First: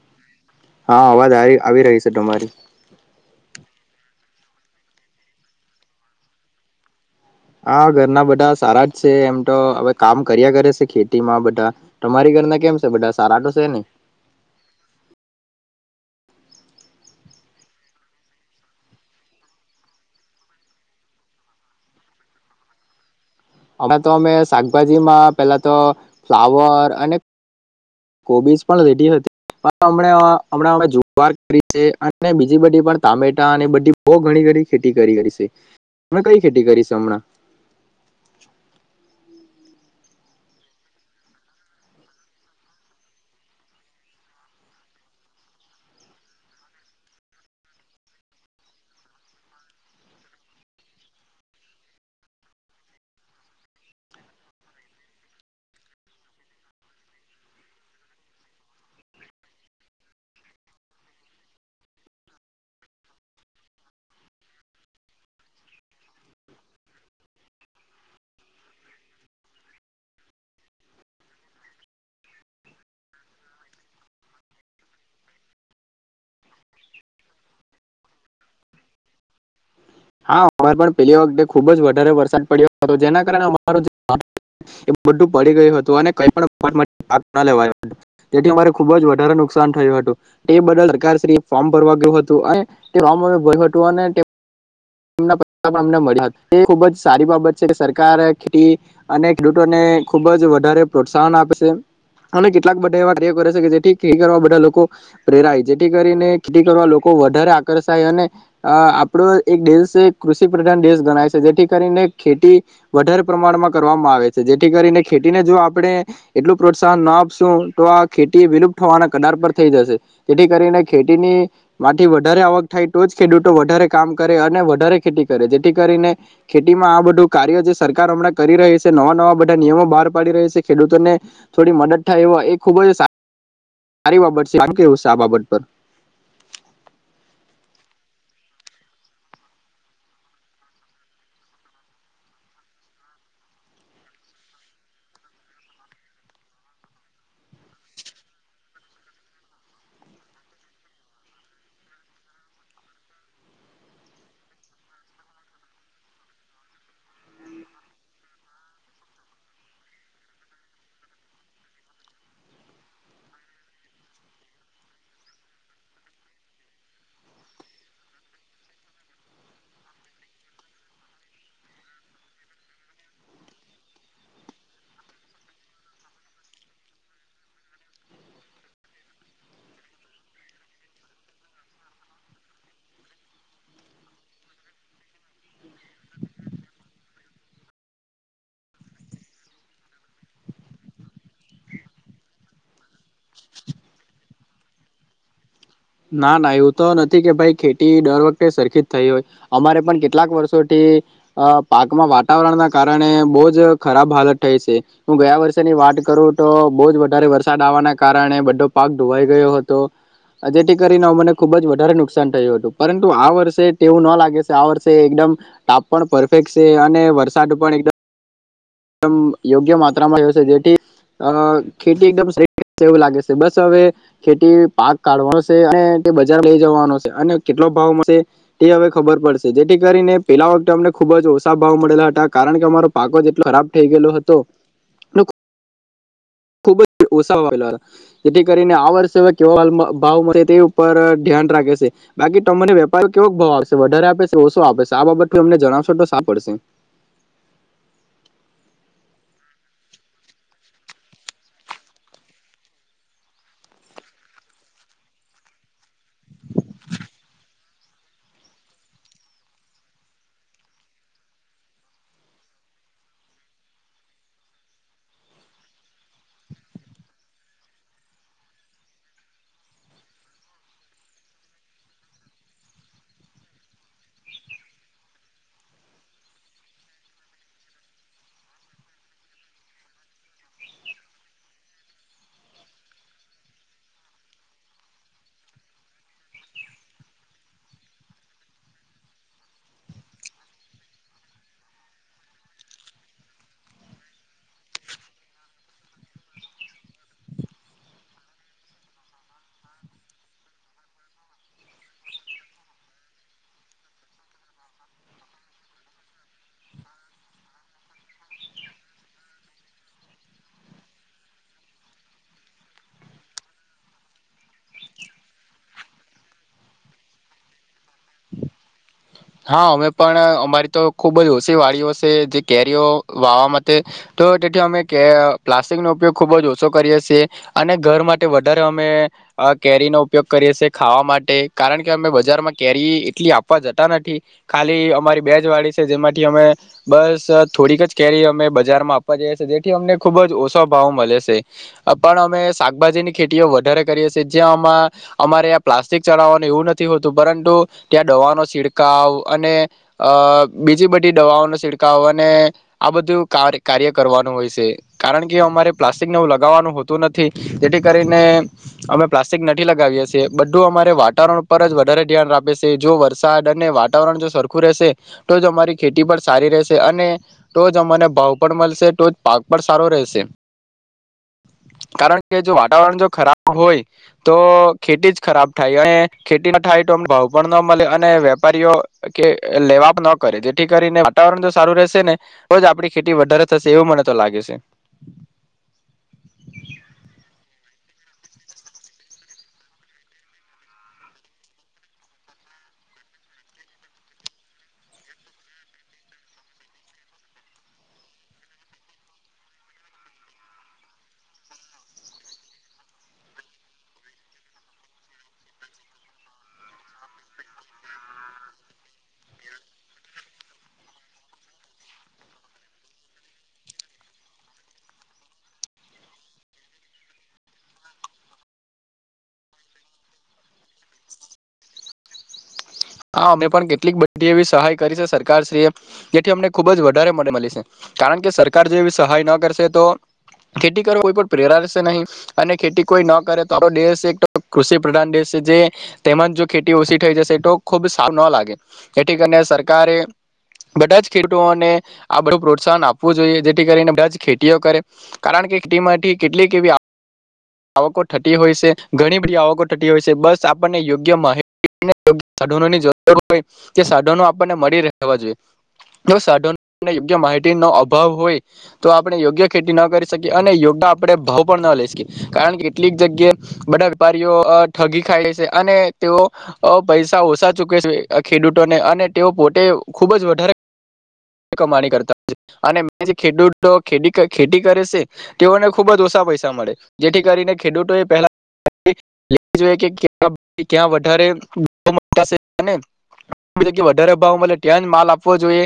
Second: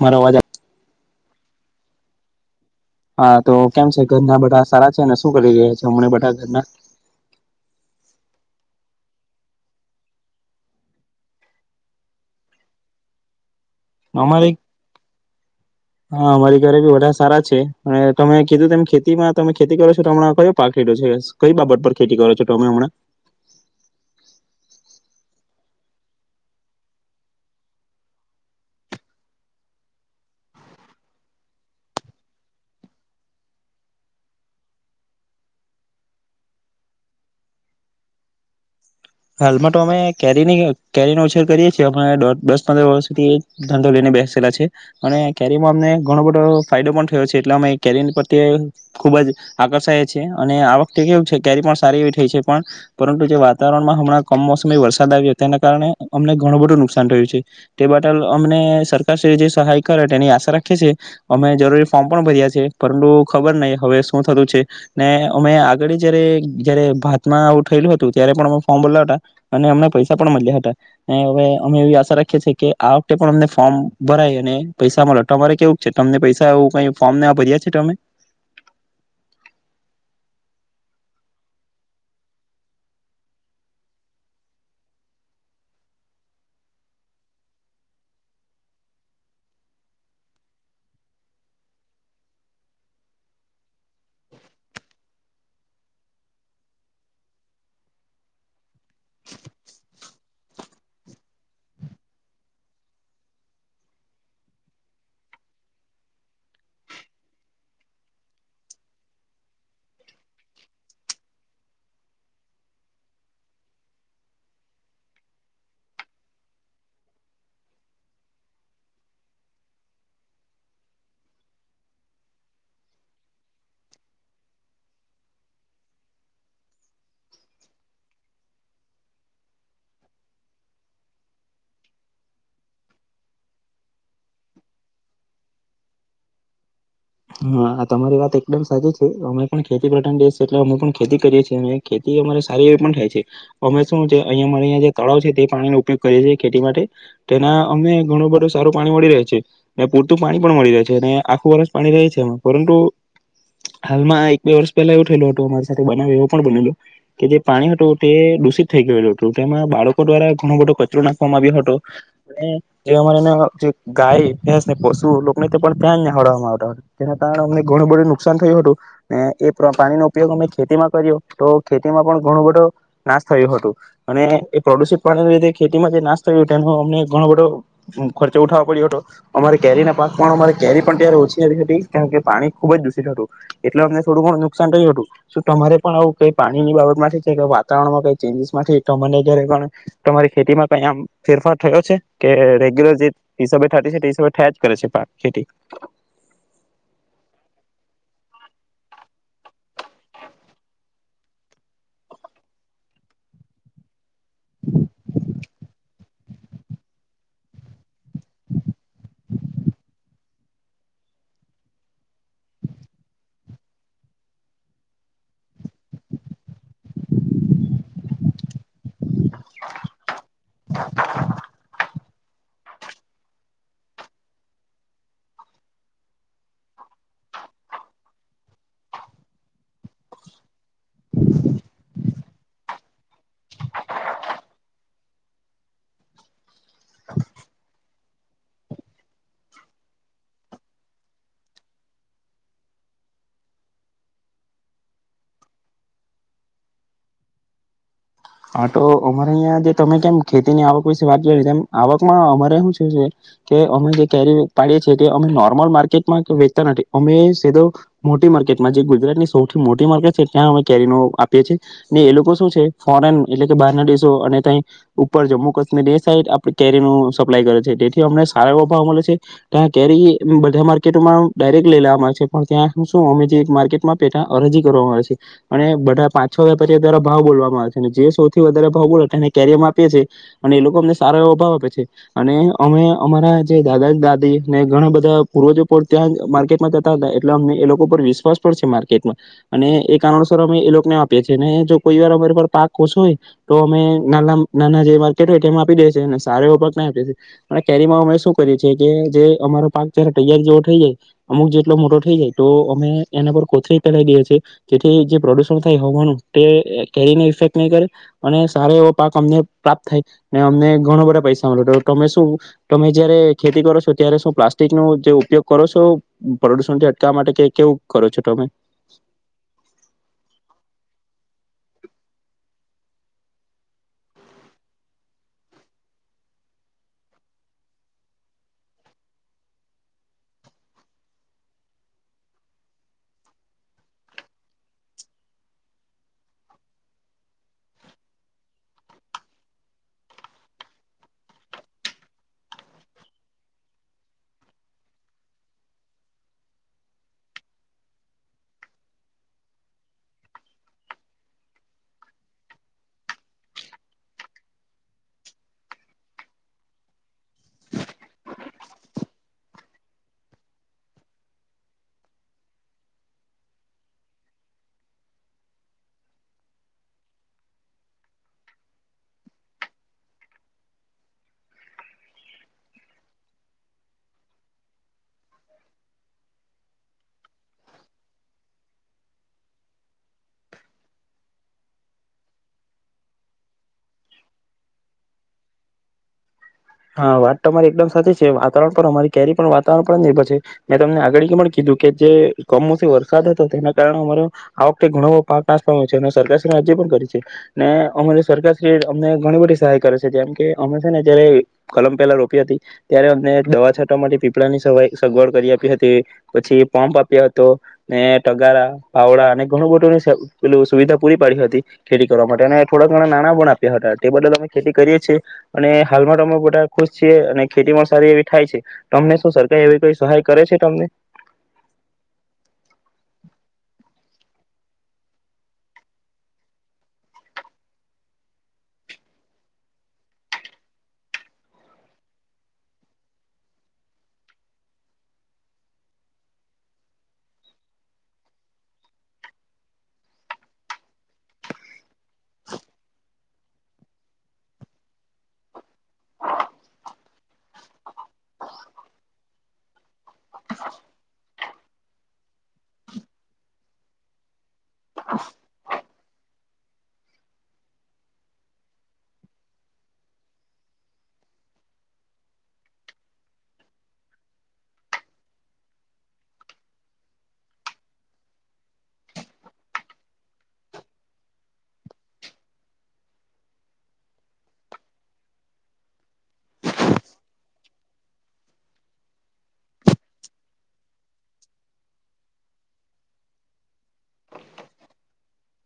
મારાવાજ આવાજ આવી આવી રહી છે તમારી. હા તો કેમ છે ઘરના બધા સારા છે અનેને શું કરી રહ્યા છે હમને બધા ઘરના? હા ઘરના બધા સારા જ છે એમ તો હવે કામ કર્યા કરે છે ખેતીમાં બધા તમારી ઘરના કેમ છે બધા સારા તો છે ને? અમારી હા અમારી ઘરે ભી બા સારા છે અને તમે કીધું તેમ ખેતીમાં તમે ખેતી કરો છો તો હમણાં કયો પા ખડ્યો છે કઈ બાબત પર ખેતી કરો છો તમે હમણાં? હમાં તો અમે શાકભાજીમાં પેલા તો ફ્લાવર અને કોબીસ પણ રેટી હતી પણમણાંમણાં જુવાર કરી છે અને બીજી બધી પણ ટામેટા અને બધી બહ ઘણી ઘ ખેતી કરી છે કઈ ખેતી કરી છે હમણાં? હાલમાં તો અમે કેરીની કેરીનો ઉછેર કરીએ છીએ અઢ દસ પંદર વર્ષ સુધી ધંધો લઈને બેસેલા છે અને કેરીમાં અમને ઘણો બધો ફાયદો પણ થયો છે એટલે અમે કેરી પ્રત્યે ખુબ જ આકર્ષાયી અને આ વખતે કેવું છે કેરી પણ સારી એવી થઈ છે પણ પરંતુ જે વાતાવરણ મા કમસમી વરસાદ આવ્યો તેના કારણે અમને ઘણું બધું નુકસાન થયું છે તે બદલ અમને સરકાર જે સહાય કરે તેની આશા રાખીએ છીએ અમે જરૂરી ફોર્મ પણ ભર્યા છે પરંતુ ખબર નહી હવે શું થતું છે ને અમે આગળ જયારે જયારે ભાતમાં આવું થયેલું હતું ત્યારે પણ ફોર્મ ભર હતા અને અમને પૈસા પણ મળ્યા હતા અને હવે અમે એવી આશા રાખીએ છીએ કે આ વખતે પણ અમને ફોર્મ ભરાય અને પૈસા મળરે કેવું છે તમને પૈસા એ ક ફોર્મ ભર્યા છે તમે? હા પ વખતે ખુબ જ વધારે વરસાદ પડ્યો હતો જેના કારણે અમા બું પડી ગયું હતું અને લેવાથી ખબ વધારે નુકસાન થયું હતું તે બ સરકાર ફોમ ભરવા ગું હતું અને ભ હતું અને મને મળ્યા હતા એ ખુબ જ સારી બાબત છે સરકાર ખેતી અને ખેડૂતોને ખુબ જ વધારે પ્રોત્સાહન આપે છે અને કેટલાક બધા એવા કાર્ય કરે છે કે જેથી ખેતી કરવા બધા લોકો પ્રેરાય જેથી કરીને ખેતી કરવા લોકો વધારે આકર્ષાય અને અ આપડો એક દેશ છે કૃષિ પ્રધાન દેશ ગણાય છે જેથી કરીને ખેતી વધારે પ્રમાણમાં કરવામાં આવે છે જેથી કરીને ખેતીને જો આપણે એટલું પ્રોત્સાહન ના આપશું તો આ ખેતી વિલુપ્ત હોવાના કદાર પર થઈ જશે જેથી કરીને ખેતીની માંથી વધારે આવક થાય તો જ ખેડૂતો વધારે કામ કરે અને વધારે ખેતી કરે જેથી કરીને ખેતીમાં આ બધું કાર્ય જે સરકાર હમણાં કરી રહી છે નવા નવા બધા નિયમો બહાર પાડી રહી છે ખેડૂતોને થોડી મદદ થાય એ એ ખૂબ જ સારી બાબત છે કેવું છે આ બાબત પર? હા તમારી વાત એકદમ સાચી છે અમે પણ ખેતી પ્રધાન છીએ એટલે અમે પણ ખેતી કરીએ છીએ અને ખેતી અમારે સારી એવી પણ થાય છે અમે શું છે અહીંયા અમા અંયા જે તળાવ છે તે પાણીનો ઉપયોગ કરીએ છીએ ખેતી માટે તેના અમે ઘણું બધું સારું પાણી મળી રહે છે અને પૂરતું પાણી પણ મળી રહે છે અને આખું વર્ષ પાણી છેમાં પરંતુ હાલમાં એક બે વર્ષ પહેલા એવું થયેલું હતું અમારી સાથે બનાવ એવો પણ બનેલો કે જે પાણી હતું તે દૂષિત થઈ ગયેલું હતું તેમાં બાળકો દ્વારા ઘણો બધો કચરો નાખવામાં આવ્યો હતો અને એ અમા જે ગાયને પશુને તે પણ ત્યાં નિહાળવામાં આવ તેના કારને અમને ઘણું બધું નુકસાન થયું હતું ને એ પાણી નો ઉપયોગ અમે ખેતીમાં કર્યો તો ખેતીમાં પણ ઘણો બધો નાશ થયો હતું અને એ પ્રદુષિત પાણી લી ખેતીમાં જે નાશ થયો એનો અમને ઘણો બધો ખર્ચો ઉઠાવો પડ્યો હતો અમારે કેરી ના પાક પણ અમા કેરી પણ ત્યારે ઓછી કે પાણી ખુબ જ દૂષિત હતું એટલે અમને થોડું ઘણું નુકસાન થયું હતું શું તમારે પણ આવું કઈ પાણીની બાબત માટેથી છે વાતાવરણમાં કઈ ચેન્જીસ માંને જયારે પણ તમારી ખેતીમાં કઈ આમ ફેરફાર થયો છે કે રેગ્યુલર જે હિસાબે થતી છે તે હિસાબે થયા જ કરે છે ખેતી ના ના એવું તો નથી કે ભાઈ ખેતી દર વખતે સરખી જ થઈ હોય અમારે પણ કેટલાક વર્ષોથી અ પાકમાં વાતાવરણના કારણે બોજ ખરાબ હાલત થઈ છે હું ગયા વર્ષની વાત કરું તો બોજ વધારે વરસાદ આવવાના કારણે બધો પાક ધોવાઈ ગયો હતો. જેથી કરીને મને ખુબ જ વધારે નુકસાન થયું હતું પરંતુ આ વર્ષે તેવું ન લાગે છે આ વર્ષે એકદમ તાપ પણ પરફેક્ટ છે અને વરસાદ પણ એકદમ એકમ યોગ્ય માત્રામાં રહેશે જેથી અ ખેતી એકદમ શ્રેષ્ઠ એવું લાગે છે બસ હવે ખેતી પાક કાઢવાનો છે અને તે બજાર લઈ જવાનો છે અને કેટલો ભાવ મળશે તે હવે ખબર પડશે જેથી કરીને પેલા વખતે અમને ખુબ જ ઓછા ભાવ મળેલા હતા. કારણ કે અમારો પાકો જ એટલો ખરાબ થઈ ગયેલો હતો. ખુબ જ ઓસાવા વાગલો જેથી કરીને આ, વર્ષે કે ભાવ મળે તે, ઉપર ધ્યાન રાખે છે બાકી તમને વેપારી કેવો ભાવ આપશે વધારે આપે છે ઓછો આપે છે આ બાબત અમને જણાવશો તો સા પડશે. હા, તો અમારે અહં જે તમે કેમ ખેતીની આવક વિશે વાત કરી તેમ આવકમાં અમારે શું શ છે કે અમે જે કેરી પાડીએ છીએ તે અમે નોર્મલ માર્કેટમાં કે વેચતા નથી અમે સીધો મોટી માર્કેટમાં જે ગુજરાતની સૌથી મોટી માર્કેટ છે ત્યાં અમે કેરી ન આપીએ છીએ ને એ લોકો શું છે. ફોરેન એટલે કે, બહારના દેશો અને ત્યાં ઉપર જમ્મુ કાશ્મીર એ સાઈડ આપણી કેરીનું સપ્લાય કરે છે તેથી અમને સારા એવો ભાવ મળે છે ત્યાં કેરી બધા માર્કેટોમાં ડાયરેક્ટ લઈ લેવામાં આવે છે પણ ત્યાં શું અમેજી એક માર્કેટમાં પે ત અરજી કરવામાં આવે છે અને બધા પાંચ છો વેપારીઓ દ્વારા ભાવ બોલવામાં આવે છે. જે, સૌથી વધારે ભાવ બો હતા એને કેરિયરમાં આપીએ છીએ અને એ લોકો અમને સારો એવો ભાવ આપે છે અને અમે અમારા જે દાદા દાદી ને ઘણા બધા પૂર્વજ ત્યાં માર્કેટમાં જતા હતા એટલે અમને એ લોકો પર વિશ્વાસ પણ છે માર્કેટમાં અને એ કારણોસર અમે એ લોકોને આપીએ છીએ અને જો કોઈ વાર અમારે પાક. કો હોય તો, અમેના નાના જે માર્કેટ હોય તેમાં આપી દેીએ અને સારો એવો પાક ન આપીએએ અને કેરીમાં અમે શું કરીએ છેીએ કે જે અમારો પાક જ્યારે તૈયાર જેવો થઈ જાય અમુક જેટલો મોટો થઈ જાય તો અમે એના પર કોથરી ફેલાવી દેએ છીએ જેથી જે પ્રદુષણ થાય હોવાનું તે કેરીને ઇફેક નહી કરે અને સારા એવો પાક અમને પ્રાપ્ત થાય ને અમને ઘણો બધા પૈસા મળે તમે શું તમે જયારે ખેતી કરો છો ત્યારે શું પ્લાસ્ટિક ન જે ઉપયોગ કરો છો પ્રદુષણ થી અટકાવવા માટે કે કેવું કરો છો તમે હા, અમે પણ અમારી તો ખુબ જ ઓછી વાળઓ છે. જે કેરીઓ વાવા માટે તો તેથી અમે કે પ્લાસ્ટિકનોો ઉપયોગ ખુબ જ ઓછો કરીએ છીએ અને ઘર માટે વધારે અમે કેરીનોો ઉપયોગ કરીએ છેીએ ખાવા માટે કારણ કે અમે બજારમાં કેરી એટલી આપવા જ. ખાલી અમારી બેજ વાડી છે. જેમાંથી અમે બસ થોડીક જ કેરી અમે બજારમાં આપવા જઈએ છી, જેથી, અમને ખુબ જ ઓછો ભાવ મળે છે પણ અમે શાકભાજીની ખેતીઓ વધારે કરીએ છીએ જ્યાંમાં અમારે પ્લાસ્ટિક ચડવવાનું એવું નથી હોતું પરંતુ ત્યાં દવાનોીડ છકાવ અને અ બીજી બધી દવાઓનો છિડકાવ અને આ બધું કાર કાર્ય કરવાનું હોય છે કારણ કે, અમારે પ્લાસ્ટિકનેું લગાવવાનું હોતું નથી. જેથી કરીને અમે પ્લાસ્ટિક નથી લગાવીએી બધું અમારે વાતાવરણ ઉપર જ વધારે ધ્યાન રાે છે જો વરસાદ દર ને વાતાવરણ જો સરખું રહેશે તો જ અમારી ખેતી પણ સારી રહેશે અને તો જ અમને ભાવ પણ મળશે તો જ પાક પણ સારો રહેશે કારણ કે જો વાતાવરણ જો ખરાબ હોય તો ખેતી જ ખરાબ થાય અને ખેતી ન થાય તો ભાવ પણ ન મળે અને વેપારીઓ કે લેવા ન કરે જેથી કરીને વાતાવરણ જો સારું રહેશે ને તો જ આપડી ખેતી વધારે થશે એવું મને તો લાગે છે. હા, વાત તો અમારી એકદમ સાચી છે વાતાવરણ પણ અમારી કરી પણ વાતાવરણ પર નિર્ભર છે મેં તમને આગળ પણ કીધું કે જે કમોસમી વરસાદ હતો તેના કારણે અમારો આ વખતે ઘણો પાક નાસ પાયો છે અને સરકારશ્રી ને અરજી પણ કરી છે ને અમારી સરકારશ્રી એ અમને ઘણી બધી સહાય કરે છે જેમ કે અમે છે ને જયારે કલમ પહેલા રોપી હતી ત્યારે અમને દવા છાંટવા માટે પીપળાની સવાય સગવડ કરી આપી હતી પછી પોંપ આપ્યા હતો ને ટગારા, પાવડા ને ઘણું બધું સે પેલું સુવિધા પૂરી પાડી હતી ખેડી કરવા માટે અને થોડા ઘણા નાણાં પણ આપ્યા હતા તે બદલ અમે ખેતી કરીએ છીએ. અને હાલમાં તો, અમે તા ખુશ છીએ અને ખેતી માં સારી એવી થાય છે. તમને શું સરકાર એવી કઈ સહાય કરે છે તમને? હા, અમને પણ કેટલીક બધી ખુબ સારું ન લાગે જેથી, કરીને સરકારે બધા જ ખેડૂતોને આ બધું પ્રોત્સાહન આપવું જોઈએ. જેથી કરીને બધા જ ખેતીઓ કરે કારણ કે, ખેતીમાંથી કેટલીક એવી આવકો થતી હોય છે. ઘણી બધી આવકો થતી હોય છે બસ આપણને યોગ્ય માહિતી સાધનોની જરૂર હોય તે સાધનો આપણને મળી રહેવા જોઈએ જો સાધનોને યોગ્ય માહિતી નો અભાવ હોય તો આપણે યોગ્ય ખેતી ન કરી શકીએ અને યોગ્ય આપણે ભાવ પણ ન લઈ શકીએ. કારણ કે, કેટલીક જગ્યા બધા વેપારીઓ અ ઠગી ખાય છે અને તેઓ અ પૈસા ઓછા ચુકે છે ખેડૂતોને અને તેઓ પોટે ખુબ જ વધારે કમાણી કરતા હોય છે અને મે જે ખેડૂતો ખેતી ખેતી કરે છે તેઓને ખુબ જ ઓછા પૈસા મળે જેથી કરીને ખેડૂતો એ પહેલાે જોઈ્યાં વધ વધારે ભાવ મળે ત્યાં જ, માલ આપવો જોઈએ.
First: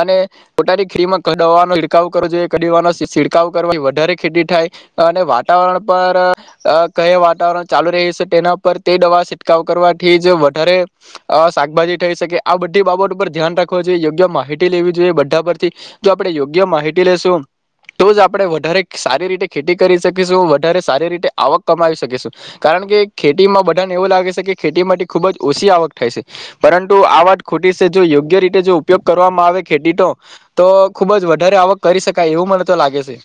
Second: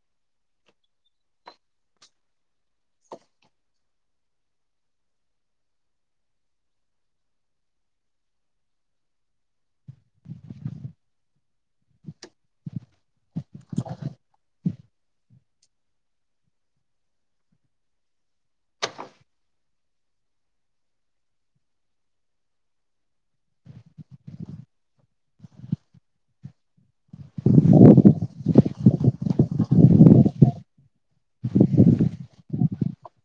અને પોતાની ખ્રીમક દવાનો ઇરખાવ કરવો જોઈએ ક દવાનો છિડકાવ કરવાથી વધારે ખેતી થાય અને વાતાવરણ પર અ-અ કયા વાતાવરણ ચાલુ રહે છે તેના પર તે દવા છિડકાવ કરવાથી જ વધારે અ શાકભાજી થઈ શકે આ બધી બાબત પર ધ્યાન રાખવો જોઈએ યોગ્ય માહિત તી જોઈએ બધા પરથી જો આપડે યોગ્ય માહિતી લેશું તો જ આપણે વધારે સારી રીતે ખેતી કરી શકીશું વધારે સારી રીતે આવક કમાવી શકીશું કારણ કે ખેતીમાં બધાને એવું લાગે છે કે ખેતી માટે ખુબ જ ઓછી આવક થાય છે પરંતુ આ વાત ખોટી છે જો યોગ્ય રીતે જો ઉપયોગ કર વામાં આવે ખેતી તો તો ખુબ જ વધારે આવક કરી શકાય એવું મને તો લાગે છે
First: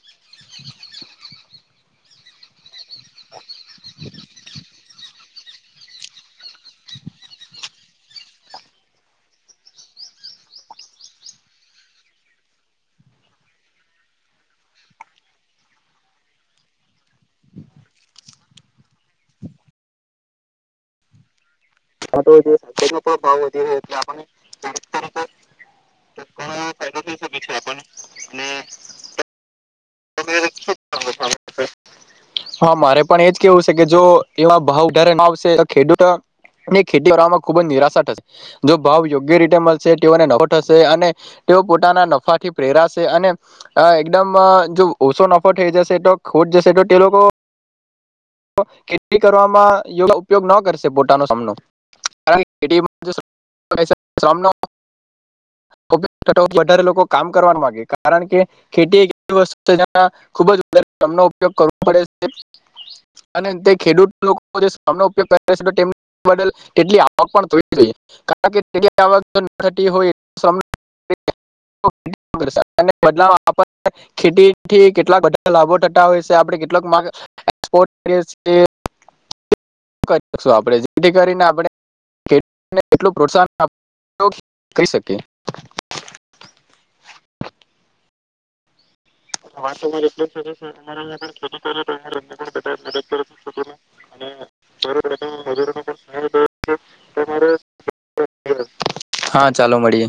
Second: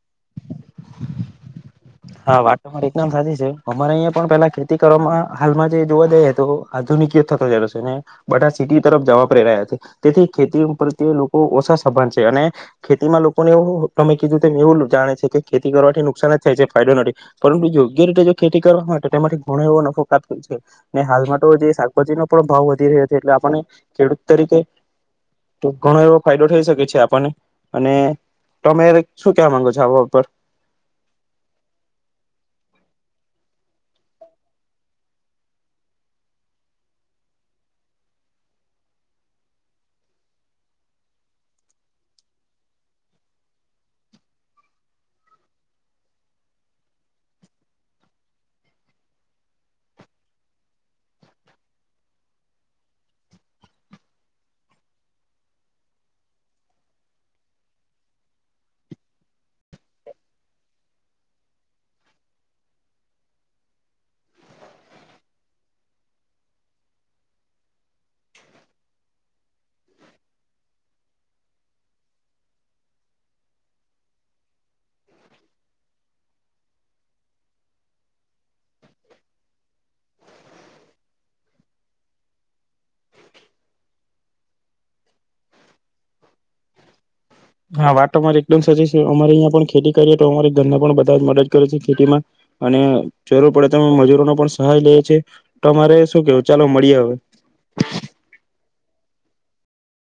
હા, વાત તો મારી એકદમ સાચી છે. અમારે અહિયાં પણ પેલા ખેતી કરવામાં હાલમાં જે જોવા જઈએ તો આધુનિકી થતો જ છે ને બધા સિટી તરફ જવા પ્રેરાયા છે તેથી ખેતી પ્રત્યે લોકો ઓછા સભાન છે અને ખેતીમાં લોકોને એવું તમે કીધું એવું જાણે છે કે ખેતી કરવાથી નુકસાન જ થાય છે. ફાયદો નથી પરંતુ યોગ્ય રીતે જો ખેતી કરવા હોય તેમાંથી ઘણો એવો નફો કાપ્યો છે ને હાલમાં તો જે શાકભાજી નો પણ ભાવ વધી રહ્યો છે એટલે આપને ખેડૂત તરીકે ઘણો એવો ફાયદો થઈ શકે છે આપને. અને તમે શું કેવા માંગો છો? જવો ઉપર હા, મારે પણ એજ કેવું છે કે જો એવા ભાવ [unintelligible] આવશે. તો ખેડૂત ની ખેતી કરવામાં ખુબ જ નિરાશા થશે જો ભાવ યોગ્ય રીતે મળશે તેઓને નફો થશે અને તેઓ પોતાના નફાથી પ્રેરાશે અને એકદમ જો ઓછો નફો થઈ જશે તો ખોટ જશે તો તે લોકો ખેતી કરવામાં યો ઉપયોગ ન કરશે પોતાનો સામનો [unintelligible] વધારે લોકો કામ કરવા ન માંગે કારણ કે ખેતી એક એવી વસ્તુ છે જ્યાં ખુબ જ વધારે શ્રમનો ઉપયોગ કરવો પડે. અને તેખેડૂત લોકો જે શ્રમનો ઉપયોગ છે બદલ તેટલી આવક પણ થવી જોઈએ કારણ કે આવક [unintelligible] ખેતીથી કેટલાકા લાભો થતા હોય છે આપ કેટલોક [inaudible] હા, વાત મારી એકદમ સજી તો અમારે અહીંયા પણ વાત ખેતી તમારી કરીએ તો એકદમ અમારે સાચી ઘર છે પણ અમારે બધા મદદ કરે છે અહીંયા ખેતીમાં આગળ ખેતી અને કરીએ તો અમારે અમને પણ બધા જ મદદ કરે છે જરૂર પડે તો ખેતીમાં મજૂરોનો અને પણ સહાય લઈએ છે તો મજૂરોને અરે પણ શું સહાય કેવું કરે ચાલો છે. મળીએ હવે. તમારે હા ચાલો મળીએ.